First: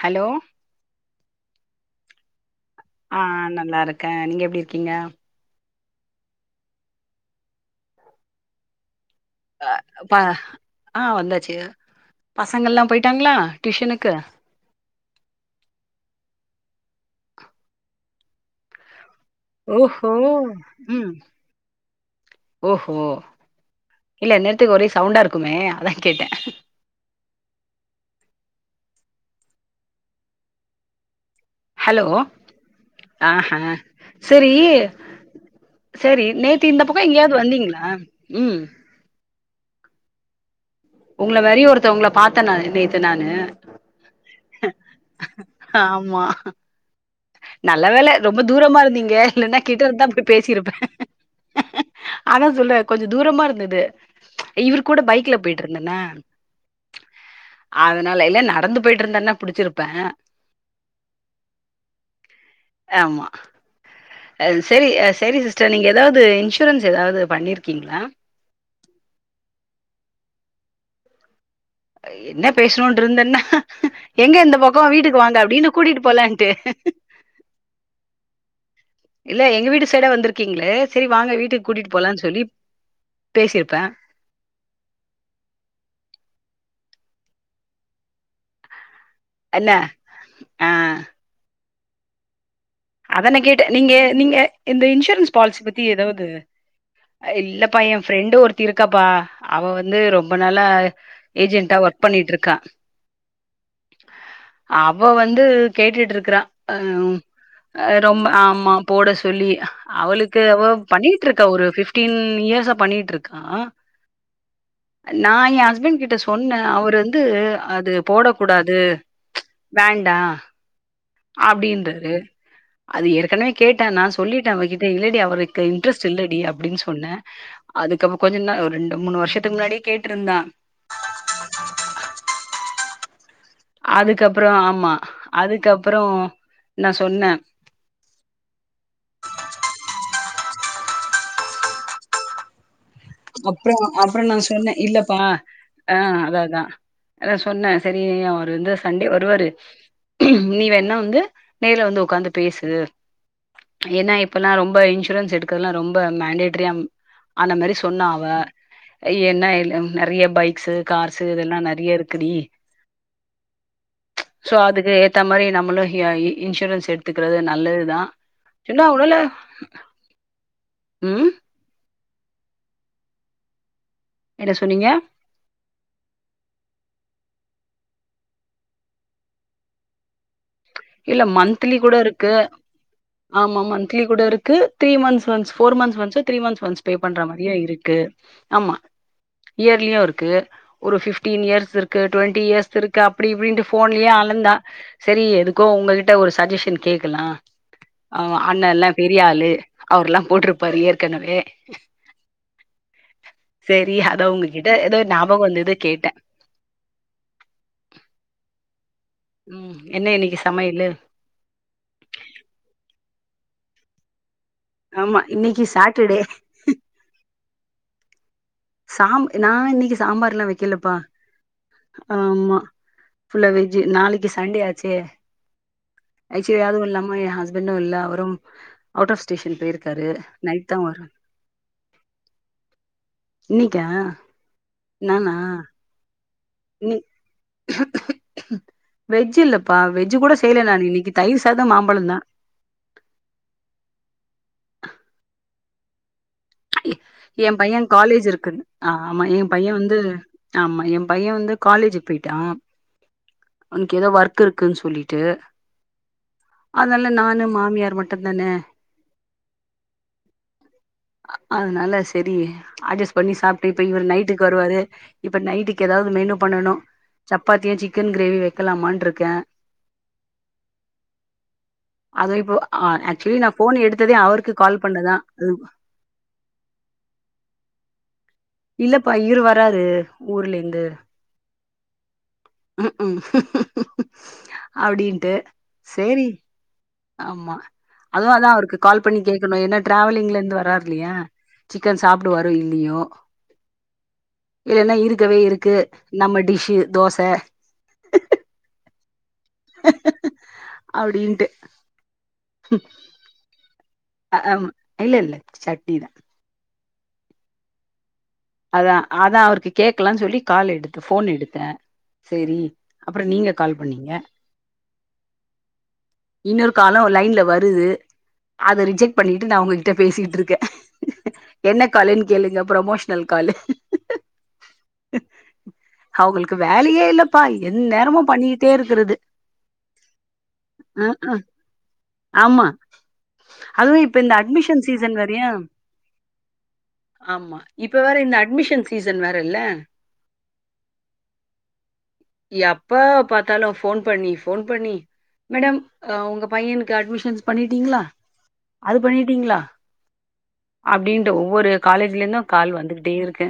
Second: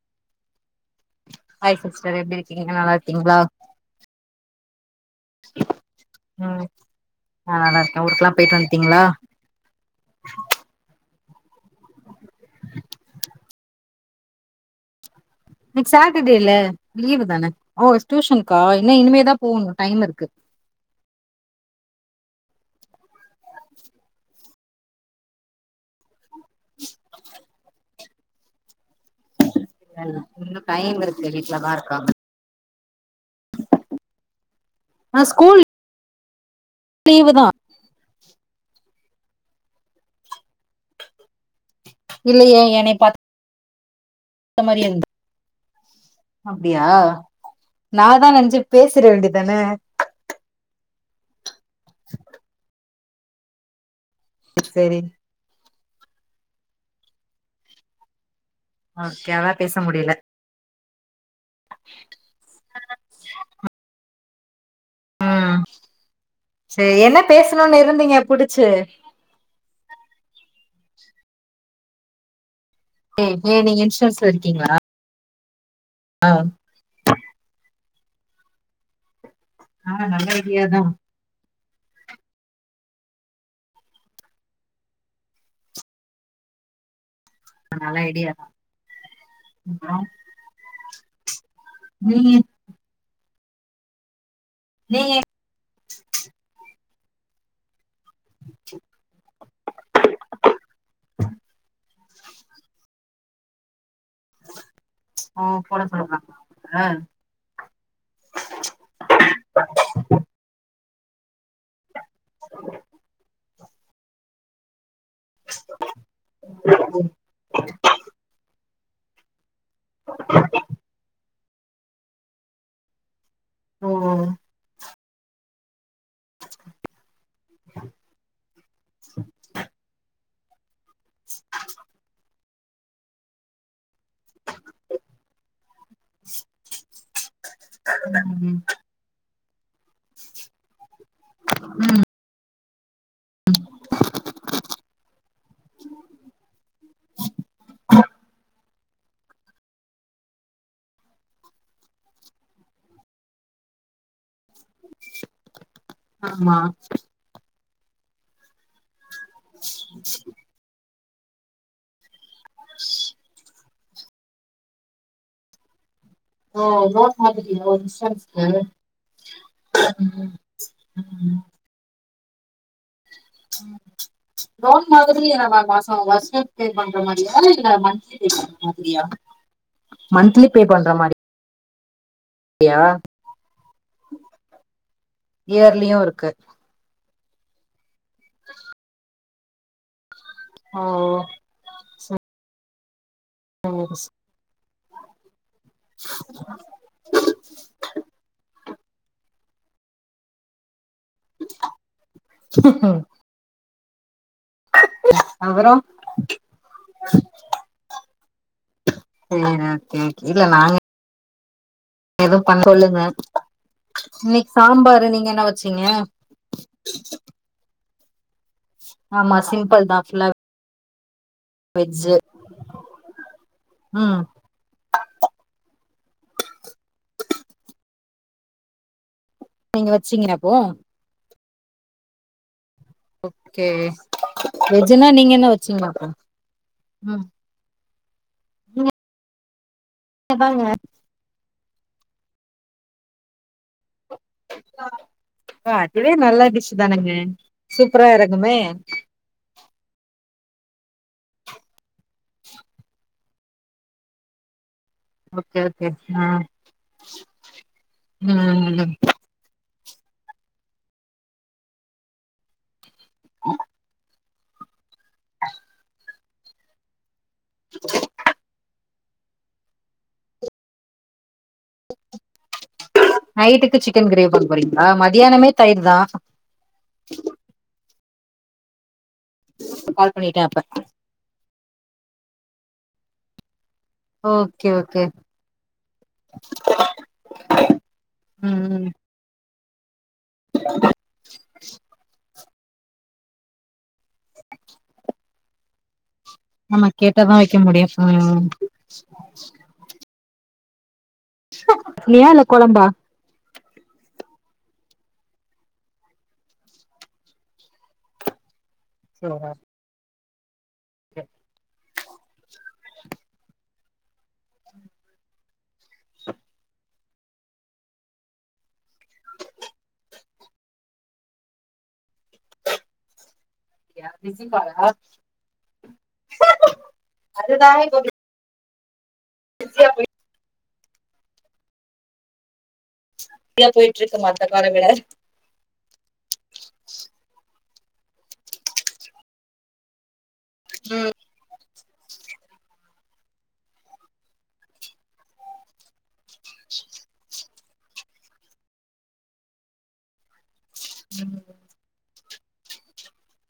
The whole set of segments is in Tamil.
ஹலோ ஆய் ச்டர் ஆ நல்லா இருக்கே நீங்க எப்டி கீங்க உ நா நல்லா இருக்கே ஊருக்கெல்லா போயிட்டு வந்துட்டீங்களா குபசங்கல்லா போயிட்டாங்களா டியூஷனுக்கு ந சாட்டர்டேல லீவ் தான ஓ டியூஷனு்கா என்ன இனிமேதா போகணு டைம் ஓஹோ இருக்கு உ ஓஹோ இல்ல இந்நேத்துக்கு ஒரே சவுண்டா இருக்குமே அதா கேட்டே ம் அ [unintelligible] இன்னு டைம் இருக்கு வீட்லதா ஹலோ இருக்காங்க ஆஹ சரி ஆ ஸ்கூல் சரி நே தி இந்த பக்கோ லீவு எங்கேயாவது தா வந்தீங்களா உ உங்கள வெறிஒரு த்தவங்கள பாத்தே நா நேத்து நானு அந்த மாரி இருந்த ஆமா அப்படியா நல்ல வேல ரொம்ப தூரமா இருந்தீங்க வேண்டியதான இல்லைன்னா கிட்ட இருந்தா ப்ப பேசிருப்பே ஆனா சொல்ல அ கொஞ்ச தூரமா இருந்தது இவர் கூட சரி பைக்ல போயிட் இரு ந்நனா அதனால இல்ல ந ந்து போயிட்டு இருந்தேனா ஓகே அதா பேச புடிச்சிருப்பே முடியல ஆமா ஆ சரி சரி ம் சிஸ்டர் நீங்க ஏதாவது இன்சூரன்ஸ் சரி என்ன ஏதாவது பேசணுனு பண்ணிருக்கீங்களா இருந்தீங்க புடிச்சு என்ன ஏ பேசணும்னுட்ருந்தேனா ஏ நீங்க இன்சூரன்ஸ்ல எங்க எந்த இருக்கீங்களா பக்கோ வீட்டுக்கு வாங்க அப்ப கூட்டிட்டு போலான்ட்டு இல்ல எங்க வீட்டு ஆ சைடே நல்ல ஐடியா வந்திருக்கீங்களே தா சரி வாங்க வீட்டுக் கூட்டிட்டு போலான்னு சொல்லி பேசிருப்பே நல்ல ஐடியாதா அல்ல ஆ உ அதான கேட்ட நீங்க நீங்க இந்த நீங்க இன்சூரன்ஸ் பால்சி பத்தி ஏதாவது அ இல்லபா யே ஃப்ரெண்டு ஒருத்தி இருக்காப்பா அவா வந்து ரொம்ப நாளா ஏஜென்ட்டா ஒர்க் பண்ணிட்டு இருக்கா அவ வந்து ஓ போட கேட்டுட்டுருக்குறா சொல்றாங்க அஹ் ரொம்ப ஆமா போடச் சொல்லி அவளுக்கு அவ பண்ணி ட்ருக்கா ஒரு ஃபிஃப்டீன் இயர்ஸா பண்ணிட்டுருக்கா நா என் ஹஸ்பண்ட் கிட்ட சொன்ன அவரு வந்து அது போடக் குடாது அ வேண்டா அப்டின்றருக் அது இருக் கண்ணு கேட்ட ஓ நா சொல்லிட்டன் அவக்கி யே இல்லடி அவருக்கு இன்ட்ரெஸ் சில்லடி அப்டின் சொன்னே அதுக்கவ கொஞ்ச நா ரெண்டு மூணு வருஷத்துக்கு முன்னாடியே கேட்டிருந்தா [inaudible] அதுக்கப்புறோ ஆமா அதுக்கப்புறோ நா சொன்னே ம் ம் அப்புறோ அப்புறோ நா சொன்னே இல்லப்பா ஆ அததா அதா சொன்னே சரி அவரு வந்து சண்டே வருவாரு நீ வேன்னா வந்து நேர்ல வந்து உக்காந்து பேசு ஏன்னா இப்பல்லா ரொம்ப இன்சூரன்ஸ் எடுக்க ல்லா ரொம்ப ஆமா மேண்டேட்டரியா ஆன மாரி சொன்னாவ ஐ என்ன நெறைய பைக்ஸு கார்ஸு இதெல்லா நெறைய இருக்குடி சோ அதுக்கு ஏத்த மாரி நம்மளு எ ஓ இன்சூரன்ஸ் லோன் எடுத்துக்குறது மாதிரி ஓ நல்லதுதா இன்சூரன்ஸ்க்கு என்னா ஒருவேள ம் ம் ம் என்ன சொன்னீங்க ரோன் மாதிரி [unintelligible] மாசம் வஷ பே பண்ற மாதிரியா இல்ல மண் மாதிரியா மந்த்லி பே பண்ற மாதி தில்லி கூட இருக் க்கு ஆமா மந்த்லி கூடருக்கு three months once four months yearly once இருக்கு த்ரீ மந்ஸ் ஒன்ஸ் பே பண்ற மாரியா இருக்கு ஆமா இயர்லியுருக்கு க்கு ஓ ஒரு ஃபிஃப்டீன் இயர்ஸ் இருக் க்கு டொண்டி இயர்ஸ் இருக் க்கு அப்பிடி இப்பிடின்ட்டு ஃபோன்லயே அளந்தா சேரி எதுக் கோ உங்ககிட ஒரு சஜஷன் கேக்கலா ஆ அண்ணல பெரியாளு அவுர்லா போட்ருபாரு ஏற் ம் சேரி அ த்தா உங்ககிட்ட எதோ ஞாபக அப்புறோ வந்தது கேட்ட ம் ம் ம் இது நாங்க எதுவு பண்ண சொலுங்க இன்னிக் சாம்பாரு ஆமா நீங்க என்ன இன்னைக்கு வச்சீங்க சாட்டர்டே சாம் ஆமா நா சிம்பிள் இன்னிக்கு தா ஃபுல்லா சாம்பார்லா வெக்கில ப்பா வெஜ்ஜு ஆமா ஃபுல்ல வெஜ்ஜு ம் நாளைக்கு சண்டே ஆச்சே ஐசுயதுவு இலலாம எ ஹஸ்பண்டு இல்ல அவுரு அவுட் ஆப் ஸ்டேஷன் நீங்க போயிருகாரு வச்சீங்க அப்போ நைட்தா வரு ஓக்கே இன்னைக்கா வெஜ்னா நீங்க என வச்சீங்க அப்போ நீ ம் வெஜ் இல்ல பா வெஜ் கூட அதாங்க செய்யல நா இன்னிக்கு தயிர் த்தாது மாம்பழ தா ஆ அதுவே நல்லா ஏ பைய காலேஜ் இருக்குன் ஆ ஆமா ஏ பைய வந்து ஆமா ஏ பைய வந்து காலேஜ் போயிடா அவனுக் எதோ ஒர்க் இருகுனு சொ சொல்லிட்டு ஓகே ஓகே ஆ அதனா நானு மாமியார் மட்டுதான ம் அதனால சேரி அஜெஸ் பண்ணி சாப்புட்டு இப்ப இவர் நைட் ட்டுக்கு வருவாரு இப்ப நைட்டுக்கு எதாது மெனு பண்ணனு சப்பாத்தியு சிக்கன் கிரேவி வக்கலாமான்ருக் கே அதுவு இப்போ அ ஆக்சுவலி நா நைட்டுக்கு ஃபோன் சிக்கன் எடுத்ததே கிரேவி பண்ண அவருக்கு கால் போறீங்களா பண்ணதா அது மதியானமே தயிர் தா [inaudible] இல்ல ப்பா இரு வராரு கால் பண்ணிட்டே அப்ப ஊர்லேந்து ம் ம் ஓகே ஓகே அப்டீன்ட்டு சேரி ஆமா அதுவு அதா ம் அவருக்கு ம் கால் பண்ணி கே க்கனு என்ன டிராவலிங்லெந்து வரார்லயா சிக்கன் சாப்டுவா ரோ இல்லியோ இல்லன்னா இருக்கவே இருக்கு நம்ம டிஷ்ஷு தோச க்க முடியு‌ ம் [unintelligible] வியா இல்ல கொழம்பா அ அம் இல்லெல்ல சட்னி தா அதா அதா அவருக்கு கேக்கலான் சொல்லி கால் எடுத்த ஃபோன் எடுத்தே சேரி அப்ற‌ நீங்க கால் பண்ணீங்க இன்னொரு காலு லைன்ல வருது அத ரிஜெக்ட் பண்ணிட்டு நா உங்ககிட்ட பேசிட்ருக்கே என்ன காலுன் கேளுங்க புரமோஷ் னல் காலு யா அவுகளுக்கு வேலையே இல்லப்பா என் நேரமு பண்ணி ட்டே இருக்குறது பிசியா பொய் அ அ ஆமா பிஸியா அதுவு போயிட்டு இருக்கு இப்ப இந்த மத்த கால அட்மிஷன் விட சீசன் வேறயா ஆமா இப்ப வேற இந்த அட்மிஷன் சீசன் வேறல்ல [inaudible] ம் எப்ப பாத்தாலு ஃபோன் பண்ணி ஃபோன் பண்ணி மேடம் உங்க பையனுக்கு அட்மிஷன்ஸ் பண்ணிட்டீங்ளா அது பண்ணிட்டீங்ளா அப்டீன்டு ஒவ்வொரு காலேஜ்லெந்து கால் வந்துகிட்டே இருக்கு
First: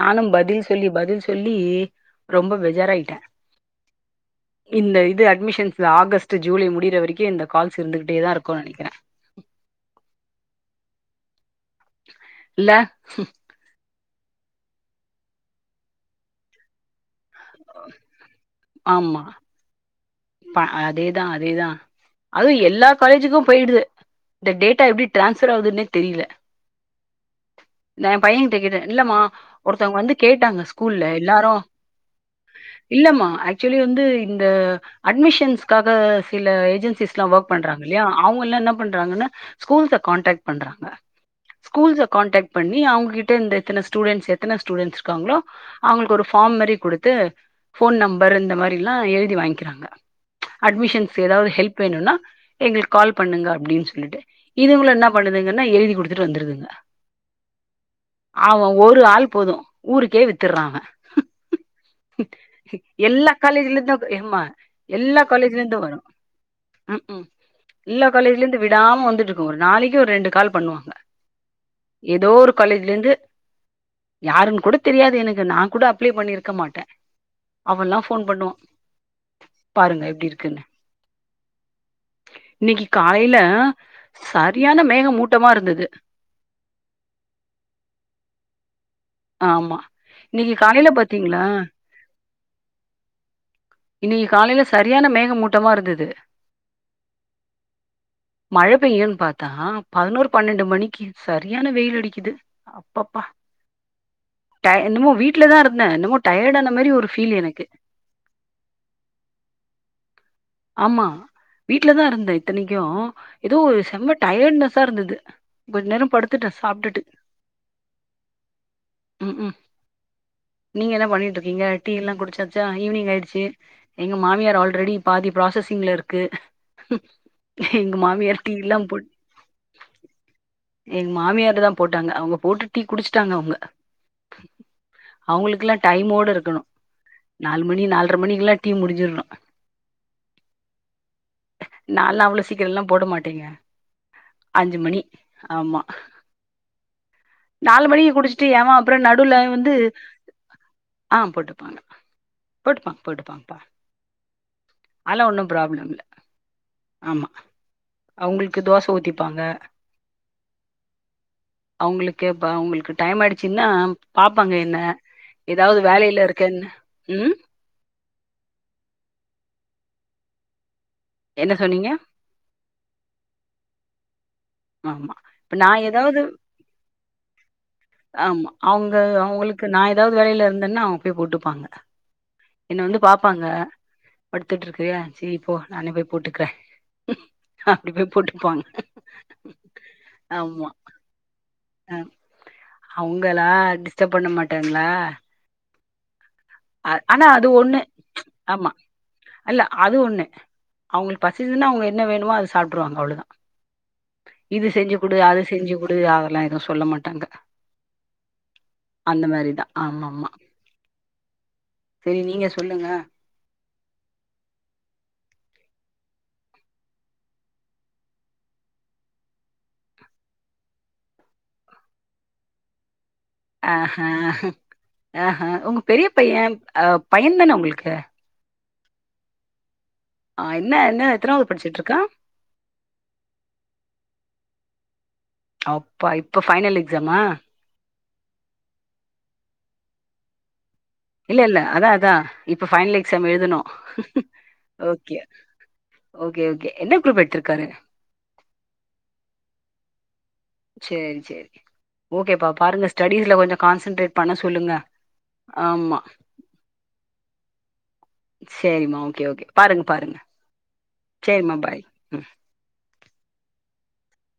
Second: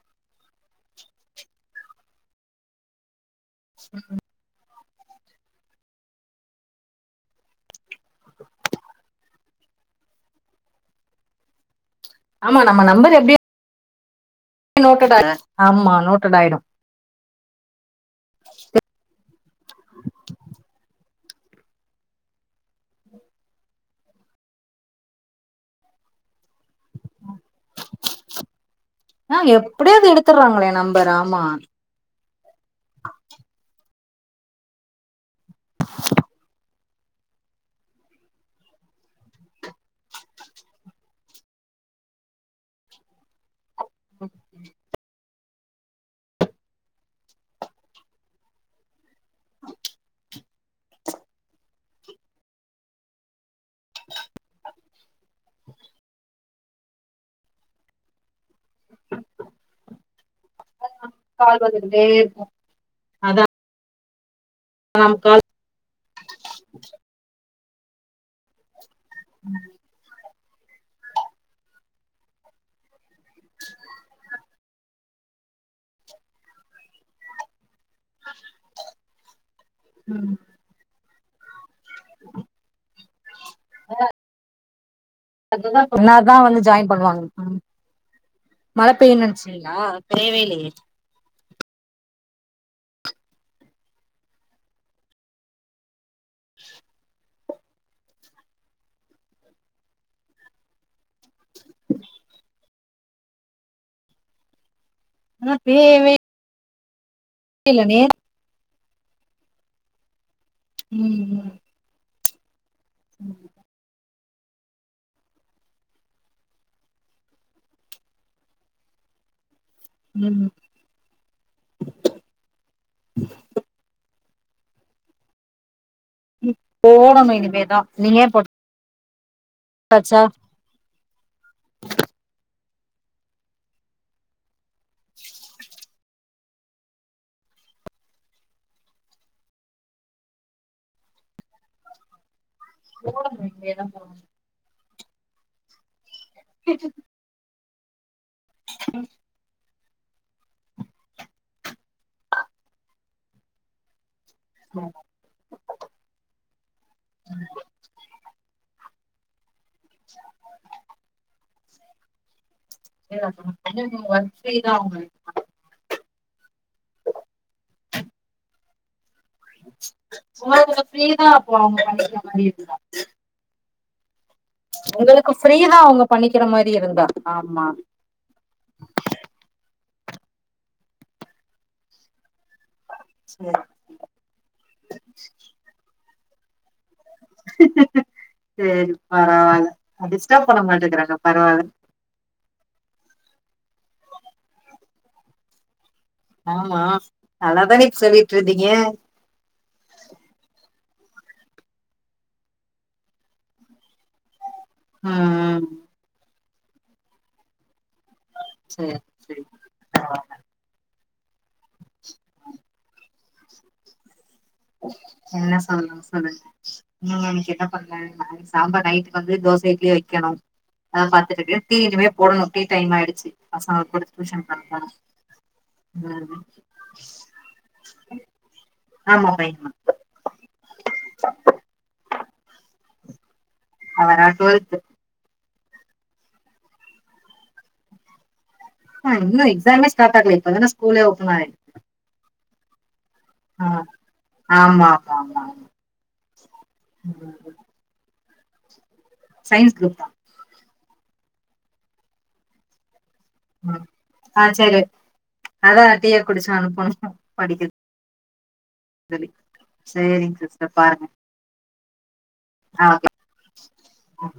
நானு பதில் சொல்லி பதில் சொல்லி ரொம்ப பெஜாராயிட்டே ம் ம் இந்த இது அட்மிஷன் ஆகஸ்ட்டு ஜூலை முடிற வரைக்கு இந்த கால்ஸ் இருந்துகிட்டேதா இருக்குன் நெனக்கிறே ஆமா நம்ம நம்பர் எப்டி நோட்டெட் ஆமா நேட்டெடாய்டு ஆமா அதேதா அதேதா அதுவு எல்லா காலேஜுக்கு போயிடுது இந்த டேட்டா எப்டி டிரான்ஸபர் ஆவுதுன்னே தெரியல நா எ பையே கிட்டக்கேட்டே இல்லம்மா ஆ எப்டியோ ஒருத்தங்க அது வந்து கேட்டாங்க எடுத்துடுறாங்களே ஸ்கூல்ல நம்பர் ஆமா எல்லாரு இல்லமா ஆக்சுவலி வந்து இந்த அட்மிஷ் ஸ்காக சில ஏஜென்ச் ஸ்லா ஒர்க் பண்றாங்க இல்லையா அவுங்கல்லா என்ன பண்றாங்கன்னா ஸ்கூல்ஸ கான்டாக்ட் பண்றாங்க ஸ்கூல்ஸ காண்டாக்ட் பண்ணி அவங்ககிட்ட இந்த எத்தன ஸ்டூடண்ட்ஸ் எத்தன ஸ்டூடண்ட்ஸ் இருக்காங்களோ அவங்களுக் ஒரு ஃபார்ம் மாரி குடுத்து ஃபோன் நம்பர் இந்த மாரிலா எழுத் தி வாங்க்கிறாங்க அட்மிஷன்ஸ் ஏதாவது ஹெல்ப் வேணும்னா எங்களுக்கு கால் பண்ணுங்க அப்படின்னு சொல்லிட்டு இதுங்களு என்ன பண்ணுதுங்கன்னா எழுதி குடுத்துட்டு வந்துருதுங்க ஆவ ஒரு ஆள் போது ஊருக்கே வித்து த்துர்ரா அவ கால் வந்துகிட்டே இருக்கு எல்லா அதா காலேஜலந்து என்ம்மா எல்லா நமக்கு கால் காலேஜ்லந்து வரு உ உ எல்லா காலேஜ்ல இருந்து விடாம் வந்துட்ருக்கும் ஒரு நாளைக்கு ஒரு ரெண்டு கால் பண்ணுவாங்க ஏதோ ஒரு காலேஜ்ல இருந்து யாருன்னு கூட தெரியாது எனக்கு நா கூட அப்ளை பண்ணிருக்க மாட்டே அவளல்லா ஃபோன் பண்ணுவா பாருங்க ம் எப்டி இருக்குன்னு இன்னைக்கு காலைல ந சரியான மேகமூட்டமா இருந்தது என்னாதா வந்து ஜாயின் பண்ணுவாங்க மேம் மழ பெய்யுணும்னுநெனச்சுங்களா ஆமா பேயவே இன்னைக்கு இல்லையே காலையில பாத்தீங்களா இன்னைக்கு காலைல சரியான மேகமூட்டமா இருந்தது மழ பெய்யும்ன்னு பாத்தா பதினோரு பன்னெண்டு மணிக்கு சரியான வெயில் அடிக்குது அப்பப்பா டை இன்னமோ வீட்டுல ஆ தா இருந்தே பெய்யவே என்னமோ டயர்டான மாரி ஒரு ஃபீல் எனக்கு இல்ல நேத் ஆமா ம் வீட்டு்லதா இருந்தே தனி க்கும் ஏதோ ஒரு செம்பட் டயர்ட்னஸ்ஸா இருந்தது கொஞ்சம் நேரம் படுத்துட்டேன் சாப்பிட்டுட்டு ம் ம் ம் நீங்க என்ன பண்ணிட்டு இருக்கீங்க டீ எல்லாம் குடிச்சாச்சா ஈவினிங் ஆயிடுச்சு மாமியார் ஆல்ரெடி பாதி ப்ராசஸிங்ல இருக் கு ம் போடணு எங்க மாமியார் டீயெல்லாம் போட் ஆச்சா எங்க மாமியாரு தான் போட்டாங்க அவுங்க போட்டு டீ குடிச்சட்டாங்க அவுங்க அவுங்களுக்கெல்லாம் டைமோட இருக்கணும் நாலு மணி நாலரை மணிக்கெல்லாம் டீ முடிஞ்சிடணும் நால அவள சீக்கிரம் எல்லாம் போட போடணு மாட்டேங்க இனிமேதா போடணு அஞ்சு மணி ஆமா கீச் நாலு மணிக்கு குடிச் ட்டு யாமா அப்ற நடுவுல வந்து ஆ போட்டுப்பாங்க போட்டுப்பாங்க போட்டுப்பாங்கப்பா ஆதலாம் ஒன்னும் ப்ராப்ளம் இல்ல ஆமா அவுங்ளுக்கு தோச ஊத்தி ப்பாங்க [inaudible] அவுங்களுக்கு எப் இப்ப அவுங்களுக்கு டைம் ஆயிடுச்சுன்னா ஒர்க் பாப்பாங்க ஃப்ரீதா என்ன உங்களுக்கு ஏதாவது வேலையில இருக்கேன்னு ம் சோறு பிஃரீனா என்ன போனவாங்க சொன்னீங்க சமைக்கிற மாரி இருந்தா ஆமா உங்களுக்கு இப்ப நா ஃப்ரீதா அவங்க ஏதாவது பண்ணிக்கிற மாரி இருந்தா ஆமா ஆமா அவுங்க அவுங்களுக்கு நா ஏதாவது வேலயில இருந்தேன்னா அவுங்க போய் போட்டுப்பாங்க என்ன வந்து பாப்பாங்க சேரி படுத்துட்டு இருக்கியா செரி போ நானே போய் போட்டுக்க அப்டி போய் போட்டுப்பாங்க சேரி பரவால்ல டிஸ்டர்ப் பண்ண ஆமா மாட்டேங்கிறாங்க பரவால்ல அ அவங்களா டிஸ்டர்ப் பண்ண மாட்டாங்களா ஆமா அ- ஆனா அது அததா ஒண்ணு அன்னிக் சொல்லிட் இருந்தீங்க ஆமா அவுங்களுக் பசிச்னா அவுங்க என்ன வேணுமோ அத சாப்ட்ருவாங்க அவ்ளதா [unintelligible] இது செஞ்சு குடு ம் அத ம் செஞ்சு குடு அதெல்லா எது சொல்ல மாட்டாங்க சேரி அந்த சேரி மாரிதா ஆமா ஆமா சேரி நீங்க சொல்லுங்க என்ன சொல்னு சொல்லு உம் எனக்கு என்ன பண்ற நாலக் சாம்பார் நைட்டு வந்து தோசயோ இட்லியோ வக்கணு அத பாத்துகிட்கு டீ இனிமே போடணு டீ டைம் ஆயிடுச்சி ஆஹ்ஹ ஆஹ்ஹ உங்க பெரிய பைய ம் அ பையன் தான ஒங்களுக்கு ஆமா பைஃக்மா ஆ என்ன என்ன எத்தானவது படுச்சுட்ருக்கா அவனா டுவல்த்து அப்பா இப்ப பைனல் எக்ஸாமா ஆ இன்னோ எக்ஸாமே ஸ்டாட் ஆகல இப்பதான ஸ்கூலே ஓப்பன் இல்ல இல்ல ஆயிருக்கு அதா அதா இப்ப ஃபைனல் எக்ஸாம் எழுதனு ஆ ஆமா ஆமா ஒகே ஆமா ஆமா ஒகே ஓகே என்ன குரூப்பு எடுத்துருக்காரு சைன்ஸ் குரூப் தா சேரி சேரி ஓகேப்பா பாருங்க ஸ்டடீஸ்ல கொஞ்சோ கான்சன்ட்ரேட் பண்ண ஆ சொல்லுங்க சரி அதா டீய குடிச்சு அனுப்பனு படிக்குது சேரிமா ஓகே ஓகே பாருங்க பாருங்க சரிங்க சிஸ்டர் பாருங்க சேரிமா பாய் உம் ஆ ஓகே